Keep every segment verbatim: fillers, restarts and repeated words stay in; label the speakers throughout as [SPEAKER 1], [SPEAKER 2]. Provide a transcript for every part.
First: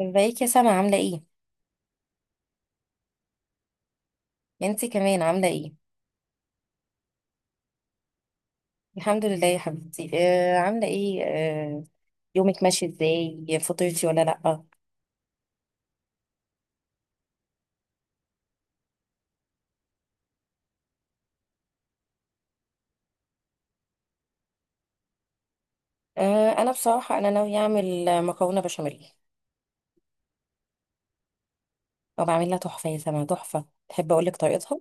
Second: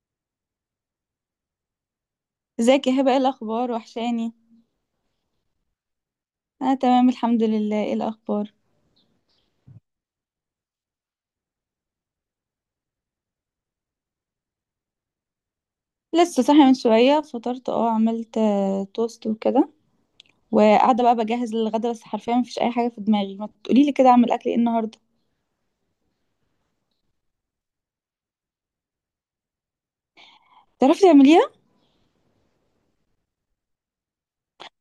[SPEAKER 1] ازيك يا سما عاملة ايه؟
[SPEAKER 2] ازيك يا هبه؟ ايه الاخبار؟ وحشاني.
[SPEAKER 1] انتي كمان عاملة ايه؟
[SPEAKER 2] انا تمام الحمد لله. ايه الاخبار؟
[SPEAKER 1] الحمد لله يا حبيبتي، آه عاملة ايه؟ آه. يومك ماشي ازاي؟ فطرتي ولا لأ؟
[SPEAKER 2] لسه صاحيه من شويه. فطرت، اه عملت آه، توست وكده. وقاعده بقى بجهز للغدا، بس حرفيا مفيش اي حاجه في دماغي. ما تقولي لي كده، اعمل اكل ايه النهارده؟
[SPEAKER 1] آه انا بصراحة، انا ناوية اعمل مكرونة بشاميل،
[SPEAKER 2] تعرفي تعمليها؟
[SPEAKER 1] وبعملها تحفة يا سما، تحفة. تحب اقولك طريقتها؟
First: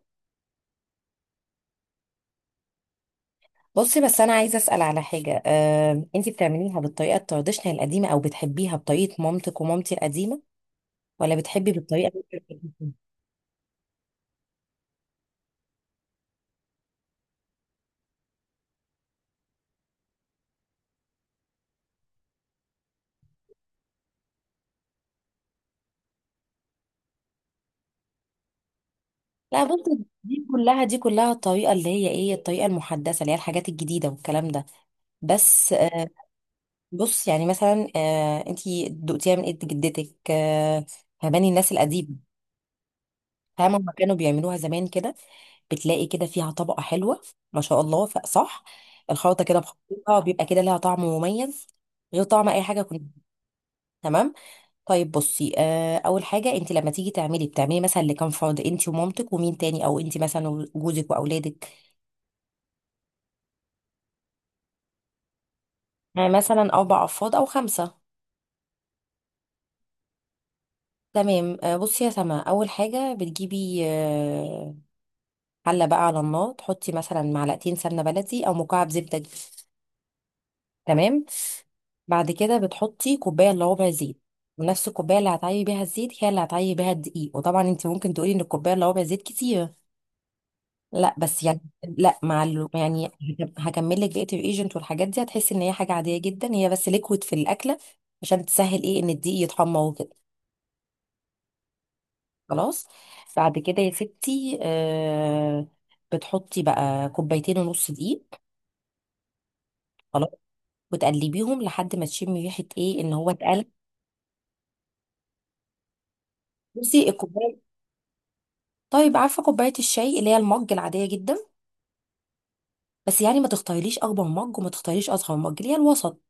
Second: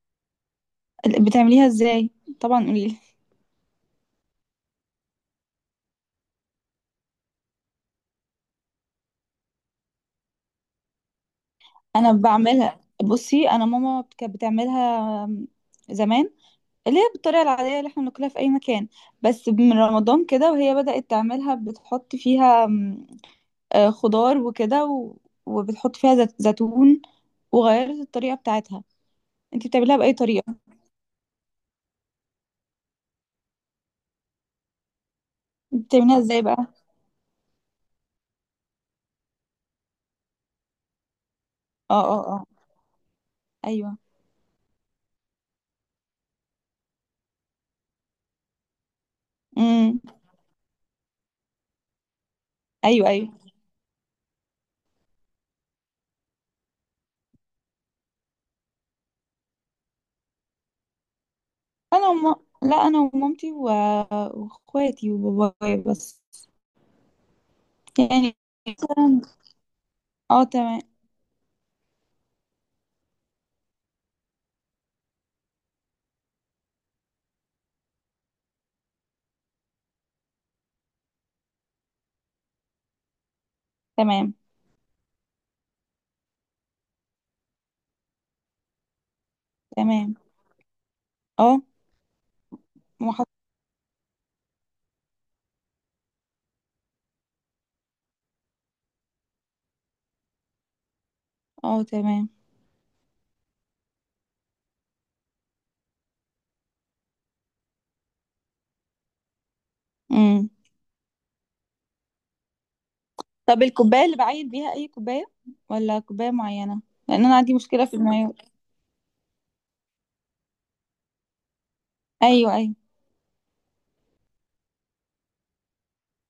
[SPEAKER 2] بتعمليها ازاي؟ طبعا قولي لي.
[SPEAKER 1] بصي، بس انا عايزة اسأل على حاجة. آه انتي بتعمليها بالطريقة التراديشنال القديمة، او بتحبيها بطريقة مامتك ومامتي القديمة، ولا بتحبي
[SPEAKER 2] انا
[SPEAKER 1] بالطريقة؟
[SPEAKER 2] بعملها. بصي، انا ماما كانت بتعملها آم، زمان، اللي هي بالطريقه العاديه اللي احنا بناكلها في اي مكان. بس من رمضان كده وهي بدأت تعملها، بتحط فيها آه، خضار وكده و... وبتحط فيها زت... زيتون، وغيرت الطريقة بتاعتها.
[SPEAKER 1] لا،
[SPEAKER 2] انتي بتعمليها
[SPEAKER 1] بصي،
[SPEAKER 2] بأي
[SPEAKER 1] دي
[SPEAKER 2] طريقة؟
[SPEAKER 1] كلها دي كلها الطريقة اللي هي ايه، الطريقة المحدثة اللي هي الحاجات الجديدة والكلام ده. بس، آه،
[SPEAKER 2] بتعمليها ازاي بقى؟
[SPEAKER 1] بص يعني مثلا، آه انتي دقتيها من ايد جدتك. آه فهماني الناس
[SPEAKER 2] اه،
[SPEAKER 1] القديم،
[SPEAKER 2] اه، اه.
[SPEAKER 1] فاهمة هما
[SPEAKER 2] ايوه.
[SPEAKER 1] كانوا بيعملوها زمان كده، بتلاقي كده فيها طبقة حلوة، ما شاء الله. ف- صح. الخلطة كده
[SPEAKER 2] امم.
[SPEAKER 1] بخطوطها بيبقى كده لها طعم مميز، غير طعم اي حاجة كنت.
[SPEAKER 2] ايوه، ايوه.
[SPEAKER 1] تمام. طيب بصي، آه اول حاجة، انتي لما تيجي تعملي بتعملي مثلا لكام فرد؟ انتي ومامتك ومين تاني، او انتي مثلا وجوزك واولادك؟
[SPEAKER 2] انا وم... لا، انا ومامتي و... واخواتي وبابايا بس.
[SPEAKER 1] يعني مثلا اربع افراد او خمسة.
[SPEAKER 2] يعني مثلا. اه، تمام.
[SPEAKER 1] تمام. آه بصي يا سما، اول حاجة بتجيبي، آه، حله بقى على النار، تحطي مثلا معلقتين سمنه بلدي، او مكعب زبده دي. تمام. بعد كده بتحطي كوبايه الا ربع زيت،
[SPEAKER 2] تمام،
[SPEAKER 1] ونفس الكوبايه اللي هتعيبي بيها الزيت هي اللي هتعيبي بيها الدقيق. وطبعا انت ممكن تقولي ان الكوبايه الا ربع زيت كتير،
[SPEAKER 2] تمام.
[SPEAKER 1] لا، بس
[SPEAKER 2] اه،
[SPEAKER 1] يعني، لا مع ال... يعني،
[SPEAKER 2] محط.
[SPEAKER 1] هكمل لك بقيه الايجنت والحاجات دي، هتحسي ان هي حاجه عاديه جدا، هي بس ليكويد في الاكله، عشان تسهل ايه، ان الدقيق يتحمر وكده.
[SPEAKER 2] اه، تمام.
[SPEAKER 1] خلاص. بعد كده يا ستي، آه... بتحطي بقى كوبايتين ونص دقيق. خلاص.
[SPEAKER 2] امم.
[SPEAKER 1] وتقلبيهم لحد ما تشمي ريحه ايه، ان هو
[SPEAKER 2] طب
[SPEAKER 1] اتقلب.
[SPEAKER 2] الكوباية اللي بعين بيها اي كوباية ولا كوباية معينة؟
[SPEAKER 1] بصي
[SPEAKER 2] لان انا عندي
[SPEAKER 1] الكوبايه،
[SPEAKER 2] مشكلة في المايو.
[SPEAKER 1] طيب، عارفه كوبايه الشاي اللي هي المج العاديه جدا؟
[SPEAKER 2] ايوه، ايوه.
[SPEAKER 1] بس يعني ما تختاريليش اكبر مج، وما تختاريش اصغر مج، اللي هي الوسط.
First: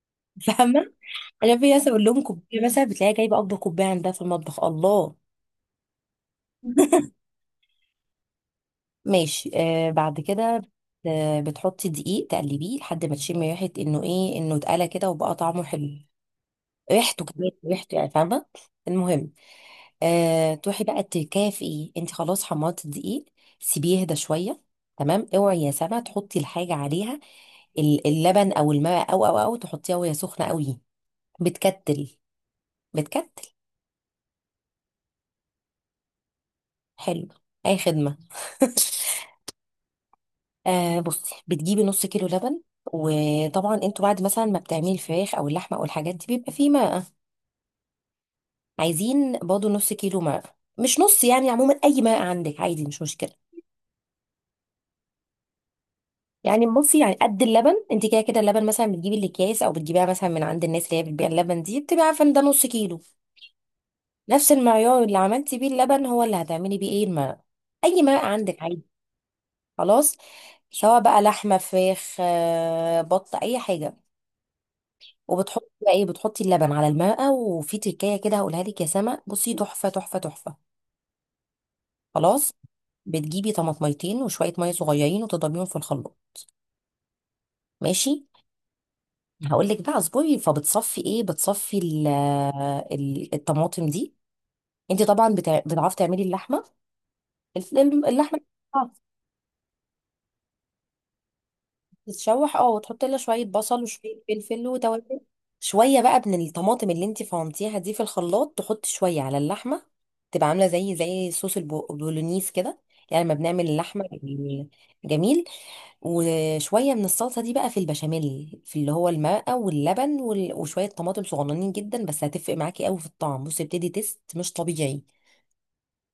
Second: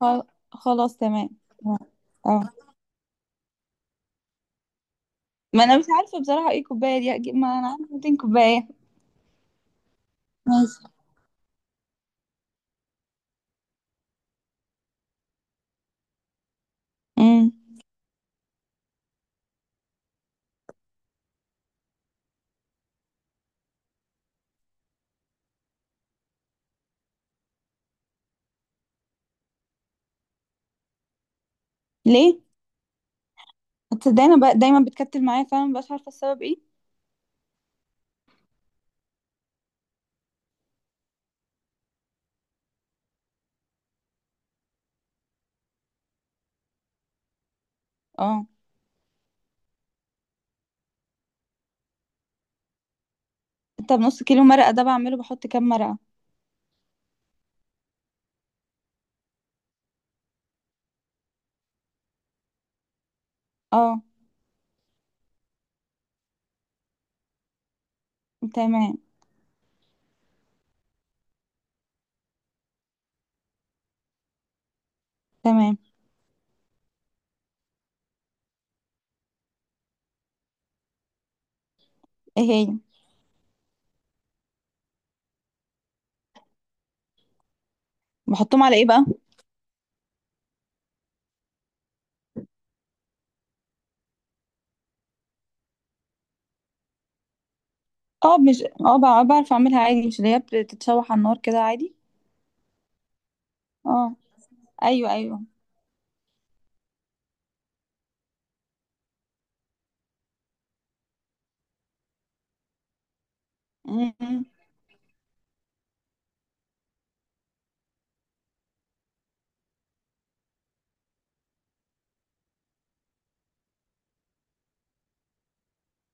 [SPEAKER 2] خل-
[SPEAKER 1] فاهمه؟
[SPEAKER 2] خلاص تمام.
[SPEAKER 1] انا في
[SPEAKER 2] اه،
[SPEAKER 1] ناس اقول لهم
[SPEAKER 2] آه.
[SPEAKER 1] كوبايه مثلا، بتلاقيها جايبه اكبر كوبايه عندها في المطبخ. الله!
[SPEAKER 2] ما انا مش عارفه بصراحه ايه كوبايه دي اجيب، ما انا عندي ميتين كوبايه.
[SPEAKER 1] ماشي، آه بعد كده،
[SPEAKER 2] ماشي.
[SPEAKER 1] آه بتحطي دقيق تقلبيه لحد ما تشمي ريحه انه ايه، انه اتقلى كده وبقى طعمه حلو، ريحته كمان،
[SPEAKER 2] امم.
[SPEAKER 1] ريحته يعني، فاهمه؟ المهم، أه تروحي بقى تكافئي، انت خلاص حمرتي الدقيق، سيبيه يهدى شويه. تمام. اوعي يا سما تحطي الحاجه عليها، ال- اللبن او الماء، او او او تحطيها وهي سخنه قوي، بتكتل.
[SPEAKER 2] ليه؟
[SPEAKER 1] بتكتل.
[SPEAKER 2] تصدق، انا بقى دايما بتكتل معايا فعلا، مبقاش عارفه السبب ايه.
[SPEAKER 1] حلو، اي خدمه. آه بصي بتجيبي نص كيلو لبن. وطبعا انتوا بعد مثلا ما بتعملي الفراخ او اللحمه او الحاجات دي، بيبقى فيه ماء.
[SPEAKER 2] اه.
[SPEAKER 1] عايزين برضه نص كيلو ماء، مش نص يعني، عموما اي ماء عندك عادي، مش مشكله.
[SPEAKER 2] طب نص كيلو مرقه ده بعمله، بحط كام مرقه؟
[SPEAKER 1] يعني بصي، يعني قد اللبن، انت كده كده اللبن مثلا بتجيبي الاكياس، او بتجيبيها مثلا من عند الناس اللي هي بتبيع اللبن، دي بتبقى عارفه ان ده نص كيلو.
[SPEAKER 2] اه،
[SPEAKER 1] نفس المعيار اللي عملتي بيه اللبن هو اللي هتعملي بيه ايه الماء. اي ماء عندك عادي،
[SPEAKER 2] تمام.
[SPEAKER 1] خلاص. سواء بقى لحمه، فراخ، آه، بط، اي حاجه. وبتحطي
[SPEAKER 2] تمام.
[SPEAKER 1] بقى ايه، بتحطي اللبن على الماء. وفي تكايه كده هقولها لك يا سما، بصي، تحفه تحفه تحفه.
[SPEAKER 2] ايه
[SPEAKER 1] خلاص.
[SPEAKER 2] هي؟
[SPEAKER 1] بتجيبي طماطميتين وشويه ميه صغيرين، وتضربيهم في الخلاط. ماشي.
[SPEAKER 2] بحطهم على ايه بقى؟
[SPEAKER 1] هقول لك بقى، اصبري، فبتصفي ايه، بتصفي ال- ال- الطماطم دي. انت طبعا بتع- بتعرفي تعملي اللحمه، الف-
[SPEAKER 2] اه
[SPEAKER 1] اللحمه،
[SPEAKER 2] مش اه بقى- بعرف اعملها عادي، مش اللي هي بتتشوح على النار كده عادي.
[SPEAKER 1] تتشوح، اه، وتحطي لها شويه بصل
[SPEAKER 2] اه.
[SPEAKER 1] وشويه فلفل
[SPEAKER 2] ايوه،
[SPEAKER 1] وتوابل.
[SPEAKER 2] ايوه.
[SPEAKER 1] شويه بقى من الطماطم اللي انت فرمتيها دي في الخلاط، تحطي شويه على اللحمه، تبقى عامله زي زي صوص البو- البولونيز كده، يعني لما بنعمل اللحمه
[SPEAKER 2] امم.
[SPEAKER 1] يعني. جميل. وشوية من الصلصة دي بقى في البشاميل، في اللي هو الماء واللبن وال- وشوية طماطم صغننين جدا، بس هتفرق معاكي قوي في الطعم، بصي بتدي تيست مش طبيعي.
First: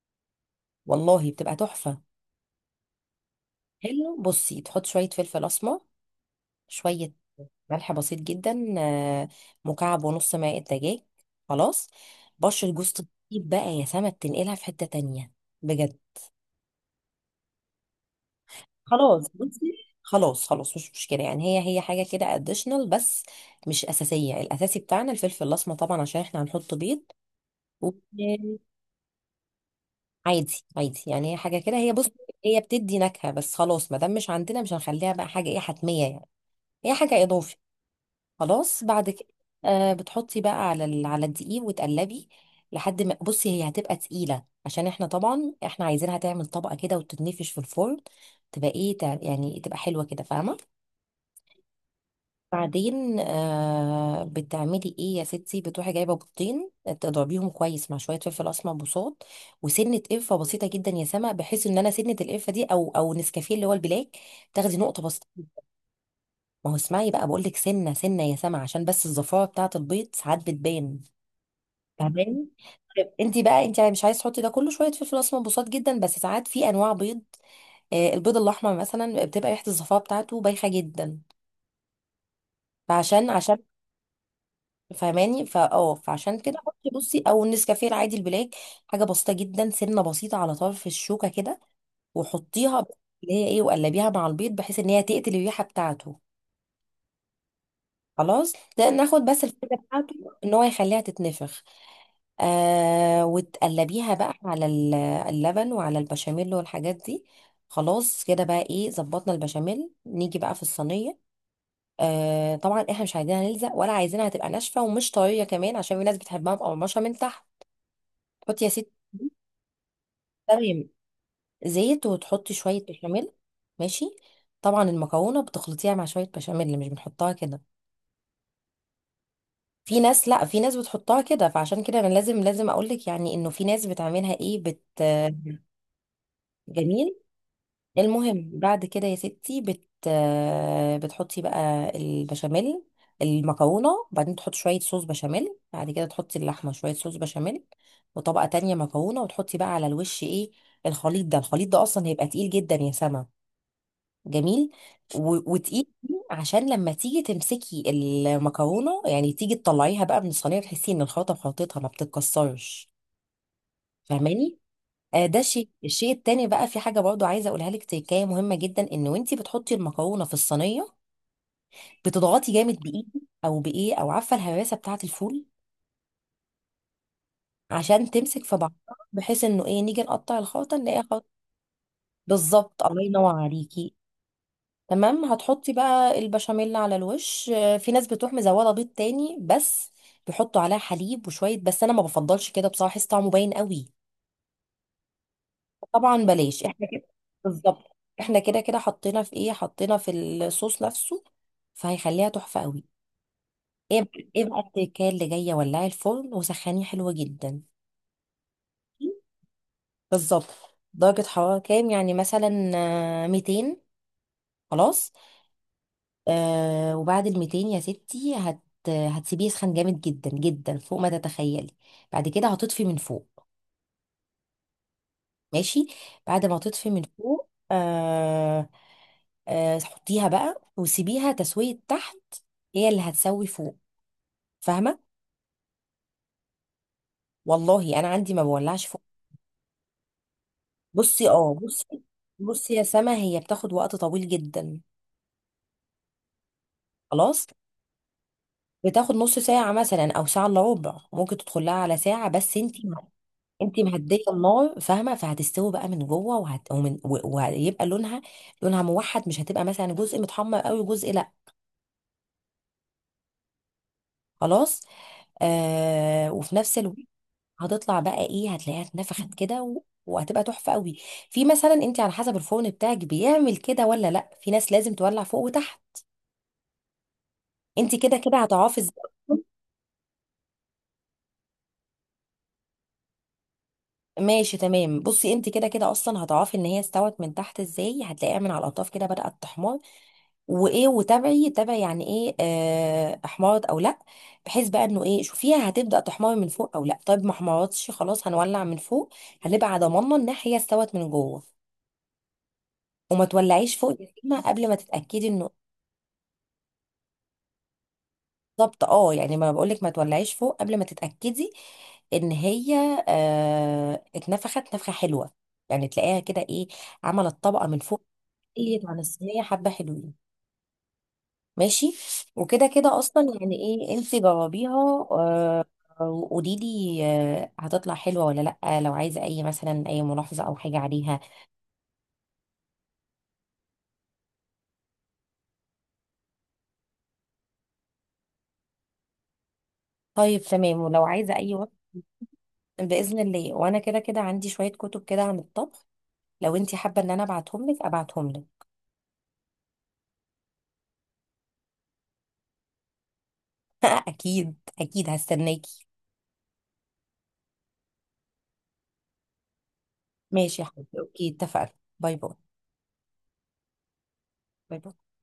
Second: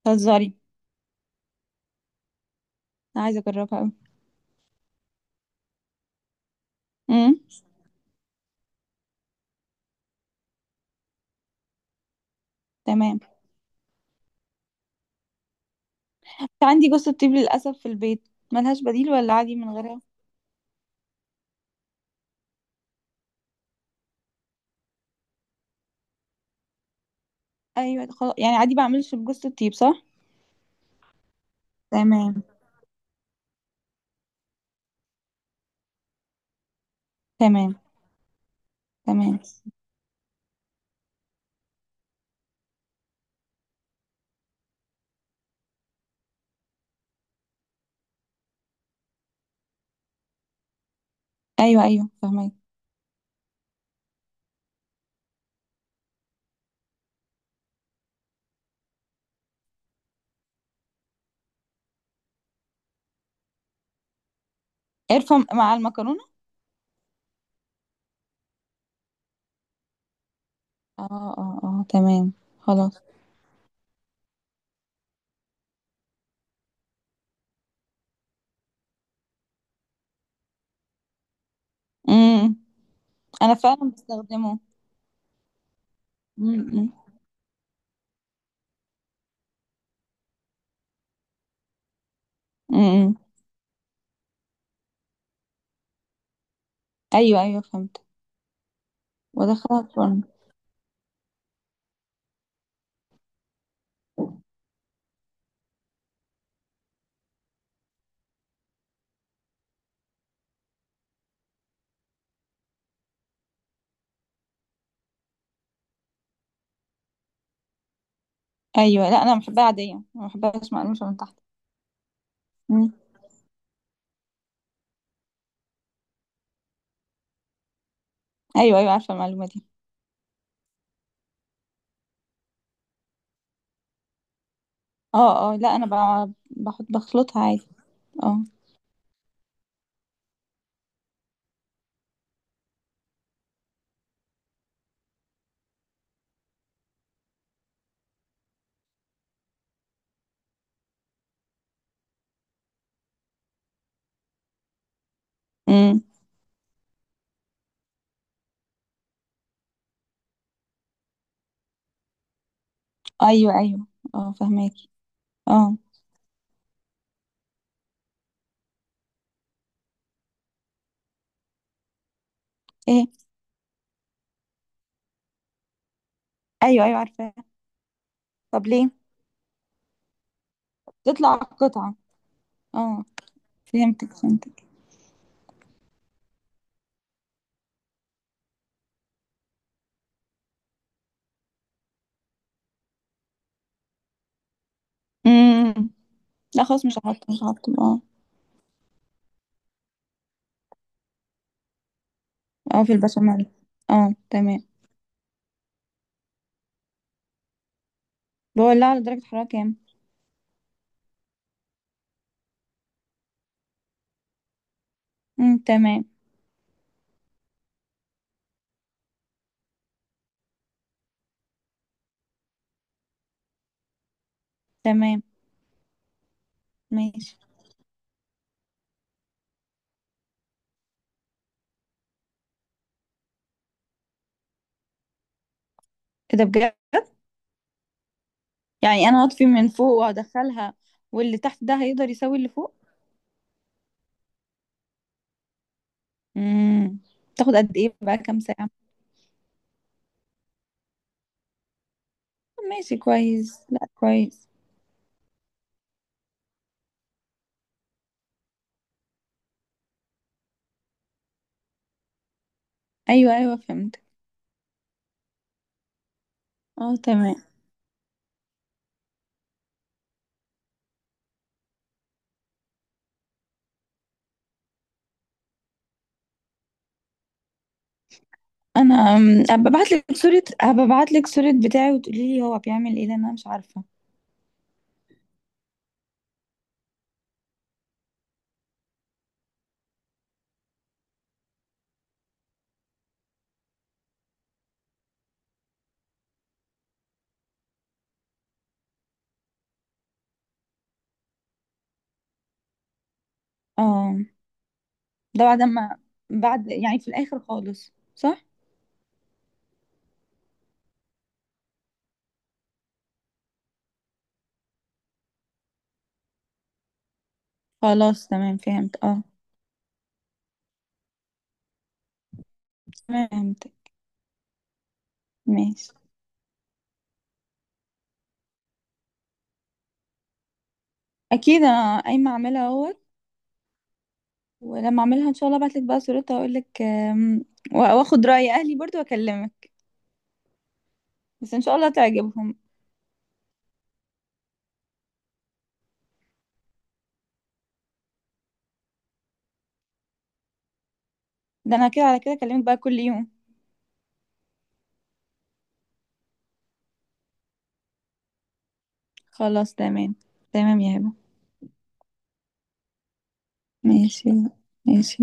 [SPEAKER 2] تهزري؟
[SPEAKER 1] والله بتبقى تحفة.
[SPEAKER 2] انا عايزه اجربها قوي.
[SPEAKER 1] حلو. بصي، تحط شوية فلفل أسمر، شوية
[SPEAKER 2] امم.
[SPEAKER 1] ملح بسيط جدا، آه، مكعب ونص ماء دجاج. خلاص. بشر جوز
[SPEAKER 2] تمام.
[SPEAKER 1] الطيب بقى يا سما، بتنقلها في حتة تانية، بجد.
[SPEAKER 2] عندي جوز الطيب للاسف في البيت. ملهاش بديل،
[SPEAKER 1] خلاص،
[SPEAKER 2] ولا عادي من
[SPEAKER 1] بصي،
[SPEAKER 2] غيرها؟
[SPEAKER 1] خلاص خلاص، مش مشكلة. يعني هي هي حاجة كده اديشنال بس، مش أساسية. الأساسي بتاعنا الفلفل الأسمر طبعا، عشان احنا هنحط بيض.
[SPEAKER 2] ايوه، خلاص يعني
[SPEAKER 1] وعادي،
[SPEAKER 2] عادي. بعملش بجوز الطيب، صح؟
[SPEAKER 1] عادي يعني، هي حاجة كده. هي بص،
[SPEAKER 2] تمام.
[SPEAKER 1] هي بتدي نكهة بس، خلاص ما دام مش عندنا مش هنخليها بقى حاجة ايه، حتمية يعني. هي حاجة إضافي.
[SPEAKER 2] تمام.
[SPEAKER 1] خلاص، بعد كده،
[SPEAKER 2] تمام.
[SPEAKER 1] آه بتحطي بقى على ال- على الدقيق وتقلبي لحد ما، بصي، هي هتبقى تقيلة، عشان احنا طبعا احنا عايزينها تعمل طبقة كده وتتنفش في الفرن، تبقى ايه، تع- يعني تبقى حلوة كده، فاهمة؟
[SPEAKER 2] ايوه، ايوه، فهمت.
[SPEAKER 1] بعدين، آه بتعملي ايه يا ستي، بتروحي جايبه بيضتين، آه، تضربيهم كويس مع شويه فلفل اسمر بصوت، وسنه قرفه بسيطه جدا يا سما، بحيث ان انا سنه القرفه دي او او نسكافيه اللي هو البلاك، تاخدي نقطه بسيطه.
[SPEAKER 2] قرفه مع المكرونه؟
[SPEAKER 1] ما هو اسمعي بقى، بقول لك سنه سنه يا سما، عشان بس الزفاره بتاعه البيض ساعات بتبان،
[SPEAKER 2] اه، اه، اه، تمام.
[SPEAKER 1] فاهماني؟
[SPEAKER 2] خلاص.
[SPEAKER 1] طيب انت بقى، انت مش عايز تحطي ده كله، شويه فلفل اسمر بصوت جدا، بس ساعات في انواع بيض. آه البيض الاحمر مثلا بتبقى ريحه الزفاره بتاعته بايخه جدا،
[SPEAKER 2] امم.
[SPEAKER 1] فعشان
[SPEAKER 2] انا
[SPEAKER 1] عشان
[SPEAKER 2] فعلا بستخدمه.
[SPEAKER 1] فاهماني. فا اه فعشان كده
[SPEAKER 2] امم، امم.
[SPEAKER 1] حطي بصي، او النسكافيه العادي البلاك، حاجه بسيطه جدا، سنه بسيطه على طرف الشوكه كده، وحطيها
[SPEAKER 2] امم،
[SPEAKER 1] بس،
[SPEAKER 2] امم.
[SPEAKER 1] اللي هي ايه، وقلبيها مع البيض بحيث ان هي تقتل الريحه بتاعته.
[SPEAKER 2] ايوه، ايوه، فهمت.
[SPEAKER 1] خلاص. ده ناخد بس الفكره
[SPEAKER 2] وادخلها
[SPEAKER 1] بتاعته،
[SPEAKER 2] الفرن.
[SPEAKER 1] ان هو يخليها تتنفخ. آه وتقلبيها بقى على ال- اللبن وعلى البشاميل والحاجات دي. خلاص كده بقى ايه، ظبطنا البشاميل. نيجي بقى في الصينيه. آه طبعا احنا مش عايزينها نلزق، ولا عايزينها تبقى ناشفه ومش طريه كمان، عشان في ناس بتحبها مقرمشه من تحت. حطي يا ستي،
[SPEAKER 2] ايوه، لا، انا بحبها عاديه، ما بحبهاش
[SPEAKER 1] تمام،
[SPEAKER 2] مقرمشه من تحت.
[SPEAKER 1] زيت وتحطي شوية
[SPEAKER 2] امم.
[SPEAKER 1] بشاميل. ماشي. طبعا المكرونة بتخلطيها مع شوية بشاميل، اللي مش بنحطها كده.
[SPEAKER 2] ايوه، ايوه، عارفه المعلومه دي.
[SPEAKER 1] في ناس، لا، في ناس بتحطها كده، فعشان كده انا لازم لازم اقولك يعني انه في ناس بتعملها ايه، بت
[SPEAKER 2] اه، اه، لا، انا بع- بحط
[SPEAKER 1] جميل.
[SPEAKER 2] بخلطها عادي. اه.
[SPEAKER 1] المهم بعد كده يا ستي، بت بتحطي بقى البشاميل، المكرونة، وبعدين تحطي شوية صوص بشاميل، بعد كده تحطي اللحمة، شوية صوص بشاميل، وطبقة تانية مكرونة، وتحطي بقى على الوش ايه. الخليط ده الخليط ده اصلا هيبقى تقيل جدا يا سما. جميل. و- وتقيل،
[SPEAKER 2] امم.
[SPEAKER 1] عشان لما تيجي تمسكي المكرونه يعني، تيجي تطلعيها بقى من الصينيه، تحسي ان الخلطه في خلطتها ما بتتكسرش،
[SPEAKER 2] ايوه، ايوه. اه،
[SPEAKER 1] فاهماني؟
[SPEAKER 2] فهماكي.
[SPEAKER 1] آه ده شيء
[SPEAKER 2] اه.
[SPEAKER 1] الشيء التاني بقى، في حاجه برضو عايزه اقولها لك، تكايه مهمه جدا، ان وانتي بتحطي المكرونه في الصينيه، بتضغطي جامد
[SPEAKER 2] ايه؟
[SPEAKER 1] بايدي، او بايه، او عارفه الهراسه بتاعه الفول،
[SPEAKER 2] ايوه، ايوه، عارفه.
[SPEAKER 1] عشان تمسك في
[SPEAKER 2] طب
[SPEAKER 1] بعضها،
[SPEAKER 2] ليه؟
[SPEAKER 1] بحيث انه ايه، نيجي نقطع الخلطه نلاقيها خلطه.
[SPEAKER 2] تطلع قطعه.
[SPEAKER 1] بالظبط، الله
[SPEAKER 2] اه،
[SPEAKER 1] ينور عليكي.
[SPEAKER 2] فهمتك، فهمتك.
[SPEAKER 1] تمام، هتحطي بقى البشاميل على الوش. آه، في ناس بتروح مزوده بيض تاني بس، بيحطوا عليها حليب وشويه، بس انا ما بفضلش كده بصراحه، احس طعمه باين قوي.
[SPEAKER 2] امم.
[SPEAKER 1] طبعا بلاش
[SPEAKER 2] لا، خلاص،
[SPEAKER 1] احنا
[SPEAKER 2] مش
[SPEAKER 1] كده.
[SPEAKER 2] هحطه مش هحطه،
[SPEAKER 1] بالظبط،
[SPEAKER 2] اه.
[SPEAKER 1] احنا كده كده حطينا في ايه، حطينا في الصوص نفسه، فهيخليها تحفه قوي.
[SPEAKER 2] اه، في البشاميل.
[SPEAKER 1] ايه
[SPEAKER 2] اه،
[SPEAKER 1] بقى- ايه بقى
[SPEAKER 2] تمام.
[SPEAKER 1] التكال اللي جايه، ولعي الفرن وسخنيه حلوه جدا.
[SPEAKER 2] بولعه على درجة حرارة كام؟
[SPEAKER 1] بالظبط. درجه حراره كام يعني، مثلا، آه، مئتين. خلاص.
[SPEAKER 2] امم، تمام.
[SPEAKER 1] آه وبعد ال ميتين يا ستي، هت هتسيبيه يسخن جامد جدا جدا فوق ما تتخيلي. بعد كده هتطفي من فوق.
[SPEAKER 2] تمام.
[SPEAKER 1] ماشي. بعد ما تطفي من
[SPEAKER 2] ماشي.
[SPEAKER 1] فوق، آه آه حطيها بقى وسيبيها تسوية تحت، هي اللي هتسوي فوق، فاهمة؟
[SPEAKER 2] ايه ده بجد؟
[SPEAKER 1] والله انا عندي ما بولعش فوق.
[SPEAKER 2] يعني انا هطفي من فوق وهدخلها،
[SPEAKER 1] بصي
[SPEAKER 2] واللي
[SPEAKER 1] اه
[SPEAKER 2] تحت ده
[SPEAKER 1] بصي
[SPEAKER 2] هيقدر يساوي اللي
[SPEAKER 1] بصي
[SPEAKER 2] فوق؟
[SPEAKER 1] يا سما، هي بتاخد وقت طويل جدا،
[SPEAKER 2] امم.
[SPEAKER 1] خلاص.
[SPEAKER 2] تاخد قد ايه بقى، كام ساعة؟
[SPEAKER 1] بتاخد نص ساعة مثلا، او ساعة الا ربع، ممكن تدخلها على ساعة بس انتي
[SPEAKER 2] ماشي، كويس.
[SPEAKER 1] انت
[SPEAKER 2] لا،
[SPEAKER 1] مهديه
[SPEAKER 2] كويس.
[SPEAKER 1] النار، فاهمه؟ فهتستوي بقى من جوه وهت... ومن... و- وهيبقى لونها لونها موحد، مش هتبقى مثلا جزء متحمر قوي وجزء لا.
[SPEAKER 2] ايوه، ايوه، فهمت.
[SPEAKER 1] خلاص. آه... وفي نفس الوقت
[SPEAKER 2] اه، تمام.
[SPEAKER 1] هتطلع بقى ايه، هتلاقيها اتنفخت كده و... وهتبقى تحفه قوي. في مثلا، انت على حسب الفرن بتاعك بيعمل كده ولا لا، في ناس لازم تولع فوق وتحت، انت كده كده هتعرفي
[SPEAKER 2] انا
[SPEAKER 1] ازاي.
[SPEAKER 2] أم، هبقى ابعت لك صورة هبقى ابعت لك صورة بتاعي، وتقولي لي هو بيعمل ايه، لان انا مش عارفة.
[SPEAKER 1] ماشي، تمام. بصي، انت كده كده اصلا هتعرفي ان هي استوت من تحت ازاي، هتلاقيها من على الاطراف كده بدأت تحمر، وايه، وتابعي تابعي يعني ايه، آه، احمرت او لا. بحيث بقى انه ايه، شوفيها هتبدا تحمر من فوق او لا. طيب، ما احمرتش، خلاص هنولع من فوق، هنبقى على ضماننا ان هي استوت من جوه. وما تولعيش فوق يا
[SPEAKER 2] اه،
[SPEAKER 1] سيما قبل ما تتاكدي
[SPEAKER 2] ده
[SPEAKER 1] انه،
[SPEAKER 2] بعد ما بعد يعني في الاخر خالص، صح؟
[SPEAKER 1] بالظبط، اه يعني، ما بقولك ما تولعيش فوق قبل ما تتاكدي ان هي آه اتنفخت نفخه حلوه، يعني تلاقيها كده ايه، عملت طبقه من فوق،
[SPEAKER 2] خلاص، تمام،
[SPEAKER 1] قلت عن
[SPEAKER 2] فهمت، اه.
[SPEAKER 1] الصينيه حبه حلوين. ماشي. وكده كده
[SPEAKER 2] تمام،
[SPEAKER 1] اصلا يعني
[SPEAKER 2] فهمت.
[SPEAKER 1] ايه، انت جربيها. آه،
[SPEAKER 2] ماشي.
[SPEAKER 1] وقولي لي، آه، هتطلع حلوه ولا لا، لو عايزه اي مثلا، اي ملاحظه او حاجه عليها.
[SPEAKER 2] اكيد، انا قايمه اعملها اهوت. ولما اعملها ان شاء الله ابعتلك بقى صورتها واقول لك آم، وا- واخد راي اهلي برضو واكلمك.
[SPEAKER 1] طيب تمام، ولو عايزه اي
[SPEAKER 2] بس ان
[SPEAKER 1] وقت،
[SPEAKER 2] شاء الله تعجبهم.
[SPEAKER 1] باذن الله. وانا كده كده عندي شويه كتب كده عن الطبخ، لو انت حابه ان انا ابعتهم لك، ابعتهم لك.
[SPEAKER 2] ده انا كده على كده اكلمك بقى كل يوم.
[SPEAKER 1] اكيد اكيد، هستناكي.
[SPEAKER 2] خلاص، تمام.
[SPEAKER 1] ماشي يا
[SPEAKER 2] تمام يا
[SPEAKER 1] حبيبتي،
[SPEAKER 2] هبه.
[SPEAKER 1] اوكي، اتفقنا. باي باي.
[SPEAKER 2] ماشي،
[SPEAKER 1] باي باي.
[SPEAKER 2] ماشي.